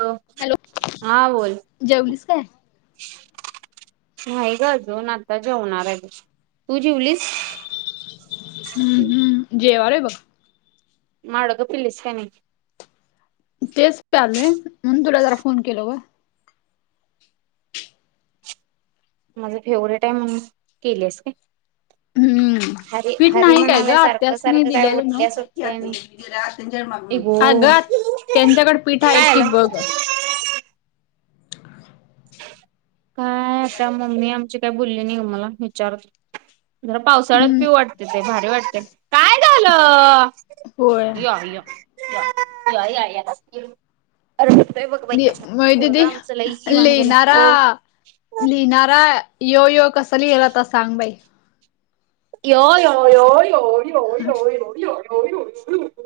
हो हॅलो हा बोल. जेवलीस काय नाही ग अजून आता जेवणार आहे. तू जेवलीस? हम्म हम्म जेवायले बघ. माडगं पिलीस का नाय? तेच प्यायले म्हणून तुला जरा फोन केला ग. माझ फेवरेट आहे म्हणून केलस काय? हम्म हरी पीठ हरी नाही काय म्हणालाय गं सारखं आत्यासनि सारखं काय दिलेलं उठल्या सुटल्या आणि ए गो अगं आत्या त्यांच्याकड पीठ आहे काय की झालं बघ. काय आशात मम्मी आमची काही बोलली नाही ग मला विचारत जरा पावसाळ्यात हम्म पिऊ वाटतं ते भारी वाटतंय काय झालं? होय या या या या या या बस की अर [unintelligible] बघ बाई कसं होय पोरगं आमचं लई वांड झालंय ओ आ लिहिणारा यो यो कसा लिहिल आता सांग बाई यो यो यो यो अयो अयो अयो अयो अयो अयो अयो अयो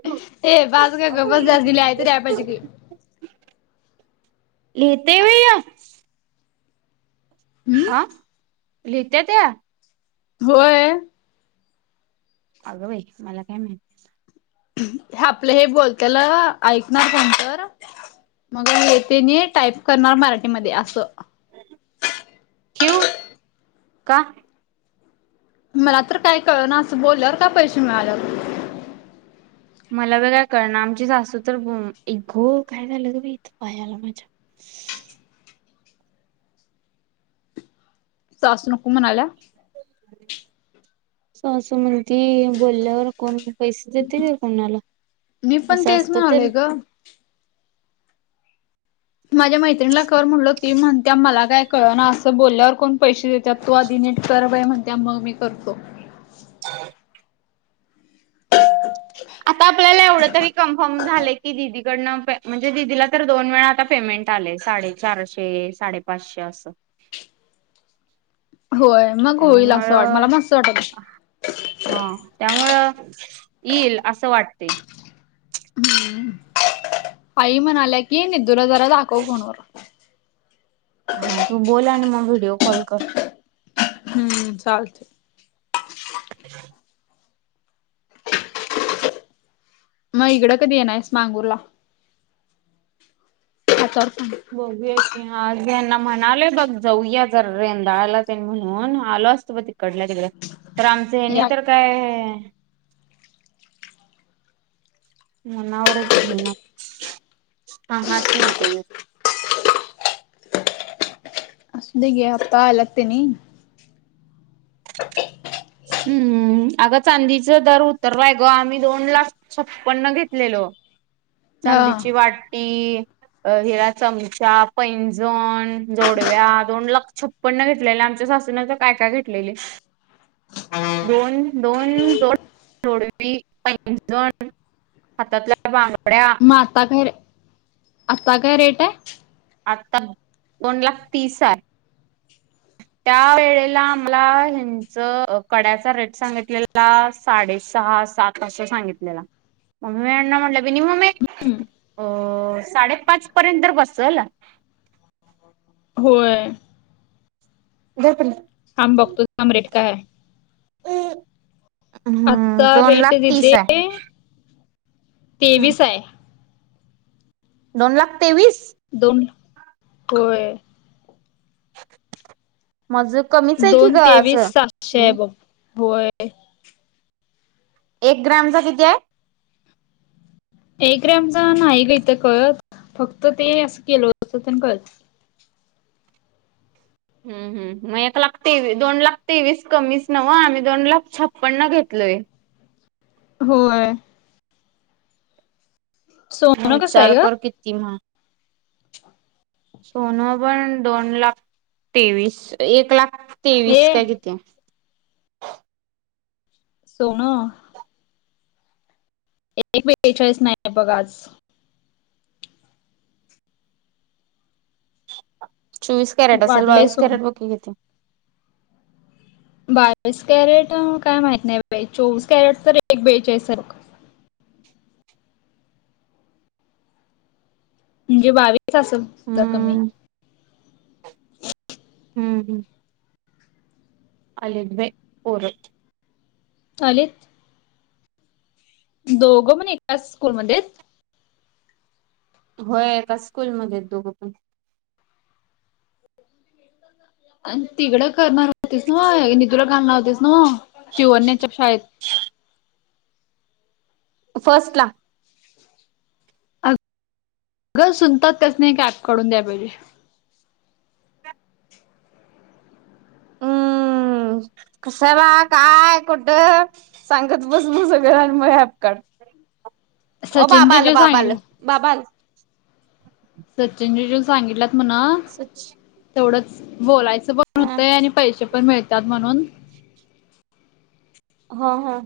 ये बास ग बस [unintelligible] लिहितय वह्या. हम्म आं लिहितय त्या होय. अगं बाई मला काय माहित. आपल हे बोलत्याल ऐकणार कोण तर मग हे तेनी टाईप करणार मराठीमध्ये अस. ठेवू का? मला तर काय कळना असं बोलल्यावर का पैसे मिळाल्यात मला बी काय कळणा आमची सासू तर आई गो काय झालं ग बाई इथं पायाला माझ्या [inaudible] सासू नको म्हणाल्या सासू म्हणती बोल्यावर कोण पैसे देतय काय कोणाला मी पण असं तेच असतं तर म्हणालोय ग. माझ्या मैत्रीणीला कर म्हणलं होत ती म्हणत्या मला काय कळना असं बोल्यावर कोण पैसे देत त्यात तू आधी नीट कर बाई म्हणत्या मग मी करतो. [inaudible] आता आपल्याला एवढं तरी कन्फर्म झालंय की दीदी कडन पे म्हणजे दिदीला तर दोन वेळा आता पेमेंट आलंय साडे चारशे साडेपाचशे असं होय मग होइल असं वाट त्यामुळं मला मस्त वाटत असं- हा त्यामुळं येईल असं वाटतंय हम्म आई म्हणाल्या की निद्दूला जरा दाखव फोनवर हां तू बोल आणि म व्हिडिओ कॉल कर. हम्म चालतंय मग इकडं कधी येणारयेस मांगूर ला. हातावर पाणी बघूया की आज यांना म्हणालोय बघ जाऊया जर रेंदाळ्याला तेनं म्हणून आलो असतो ब तिक कडल्या तिकडं तर आमचं हेनी या तर काय मनावरच घेय ना हा हाच म्हणते मी असुदे की आता आल्यात तेनी [inaudible] हम्म अगं चांदीच दर उतरलाय गं आम्ही दोन लाख छप्पन्न घेतलेलो अ चांदीची वाटी अ हिला चमचा, पैंजण, जोडव्या दोन लाख छप्प पन्न घेतलेलं आमच्या सासून त काय काय घेटलेली दोन दोन जोड जोडवी पैंजन हातातल्या बांगड्या म आता काय रे आता काय रेट आय? आता दोन लाख तीस आय. त्या वेळेला आम्हाला ह्यांच कड्याचा रेट सांगितलेला साडेसहा सात असं सांगितलेला म मी यांना म्हणलं बी नी मम्मे अ साडेपाच पर्यंत तर बसल होय. झोपील - थांब बघतो थांब रेट काय हाय. हम्म आत्ता दोन रेट लाख तीस दिदी आहे तेवीस आय. दोन लाख तेवीस. दोन ल, होय. माज कमी दोन तेवीस सातशे हाय बघ. होय. एक ग्रामचा किती आय. एक ग्रॅमचा नाही ग इथं कळत फक्त ते असं केलं होतं ते पण कळत. हम्म, हम्म मग एक लाख तेवीस दोन लाख तेवीस कमीच न्हवं आम्ही दोन लाख छप्पन्न घेतलोय. होय. सोनं कसं विचार आहे ग? कर किती म सोनं पण दोन लाख तेवीस, एक लाख तेवीस ए काय किती हाय. सोन. एक बेचाळीसन आहे बघ आज. चोवीस कॅरेट असेल, वाढलंय बावीस सोनं. कॅरेट बघकी किती? बावीस कॅरेट काय माहित नाही बाई चोवीस कॅरेट तर एक बेचाळीस आहे. म्हणजे बावीस असल सुद्दा कमी. हम्म हम्म, हम्म. आलेत बाई पोर. आलेत? दोघं पण एकाच स्कूलमध्ये? होय एका स्कूलमध्ये दोघं पण. आणि तिकडं करणार होतीस ना, निदूला घालणार होतीस न्हवं चिवण्याच्या शाळेत. फस्ट ला. अ. अगं सुनता त्यासनी एक ऍप कडुन द्या पाहिजे. हम्म, कशाला, काय, कुठं सांगत बस म सगळ न मग ऍप काढ सचिन बाबा आलं जीजू बाबा आलं. सांगितलं बाबा आलं. सचिन जीजून सांगितल्यात म्हणा सची तेवढंच बोलायचं पण होतंय आणि पैसे पण मिळतात म्हणून हा हा.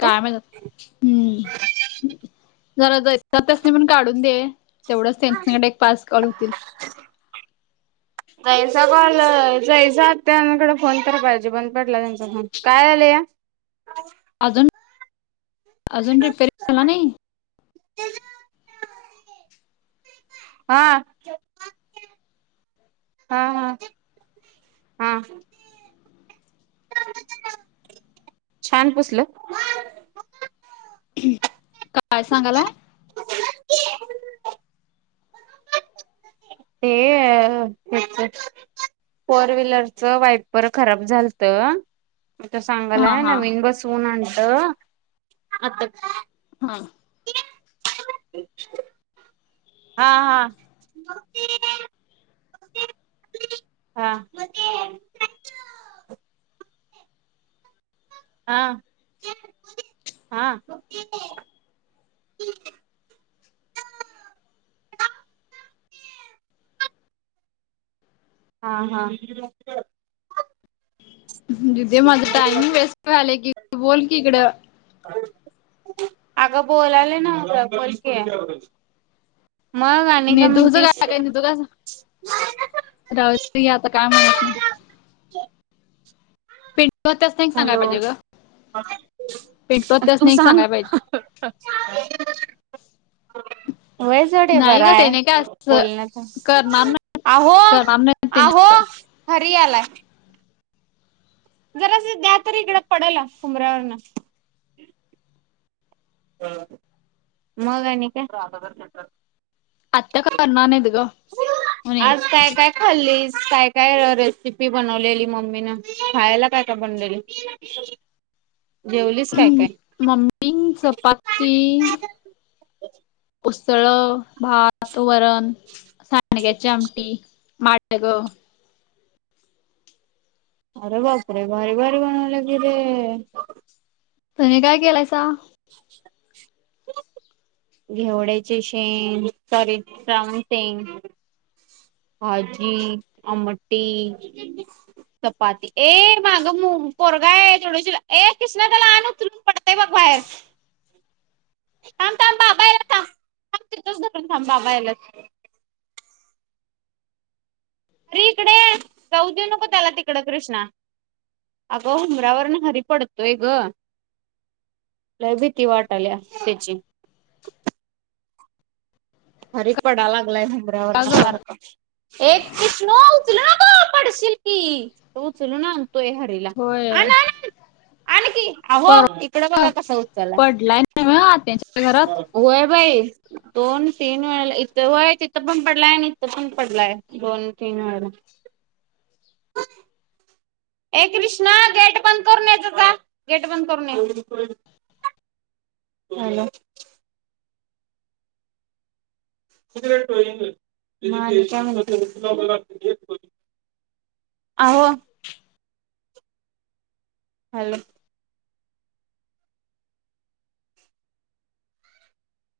काय माहित, हम्म जरा जेत्यसनी म्हणून काढून दे. तेवढंच त्यांच्या कडे एक पाच कॉल होतील. [inaudible] जायचा कॉल जायचा त्यांकडे फोन तर पाहिजे बंद पडला त्यांचा फोन, काय आलया? अजून, अजून रिपेअर केला नाही? हा. हा हा. हा. छान पुसलं. काय सांगालाय? ते त्याच फोर व्हीलरचं वायपर खराब झालत. म ते हा सांगालाय हा नवीन बसऊन आणल आता हा. अच [inaudible] हा हा. हा [inaudible] हा हा. [inaudible] हा हा. [inaudible] दिदे माझ टाईमिंग वेस्ट व्हालाय की बोल की इकड. अगं बोलालोय नव ग बोल की मग आणि काय निधूचं म्हणतीस काय राहुदे घे आता काय म्हणत नाही. पिंटू तात्यास्नी एक सांगाय हॅलो पाहिजे ग पिंटू होत्यास तू नाही सांग सांगाय पाहिजे ह ह ह [inaudible] होय सोड हे बर नाही ग हाय. त्याने काय असं बोलण्याचा करणार नाही आहो करणार नाही त्याने आहो असं हरि आलाय जरास द्या तरी इकडं पडल हूंबऱ्यावरण मग आणि काय आत्या काय करणार नाहीत ग म्हणे आज काय काय खल्लीस काय काय रेसिपी बनवलेली मम्मीनं खायाला काय काय बनवलेली [inaudible] हम्म मम्मी चपाती उसळ भात वरण सांडग्याची आमटी माटगं अरे बापरे भारी भारी बनवल्या की रे तुम्ही काय केलायसा [unintelligible] घेवड्याची शेंग सॉरी प्रावून सेंग भााजी आमटी चपाती ए मागं मु पोरगाय तुडवशील ए किशणा त्याला आण उचलून पडतय बघ बाहेर थांब थांब बाबा यायल्यात थांब थांब तिथच धरून थांब बाबा यायल्यात श्री इकड ये जाऊ देऊ नको त्याला तिकड कृष्णा अगं हुंबऱ्यावरण घरी पडतोय ग लय भीती वाटाल्या तेची खाली पडा लागलाय का हुंबऱ्यावरन ग सारखं ए किष्णू उचलु नको पडशील की तो उचलून आणतोय ह पहिला होय आण आण आण की प आहो ईक तिकडं बघा कस उचललाय पडलाय नव्ह आत्याच्या घरात? होय बाई दोन तीन वेळेला इथं वय तिथं पण पडलाय आणि इथं पण पडलाय दोन तीन वेळेला [inaudible] ए क्रिष्णा गेट बंद करून येजा जा गेट बंद करून ये जा हॅलो मग आणि काय म्हणतीस आहो हॅलो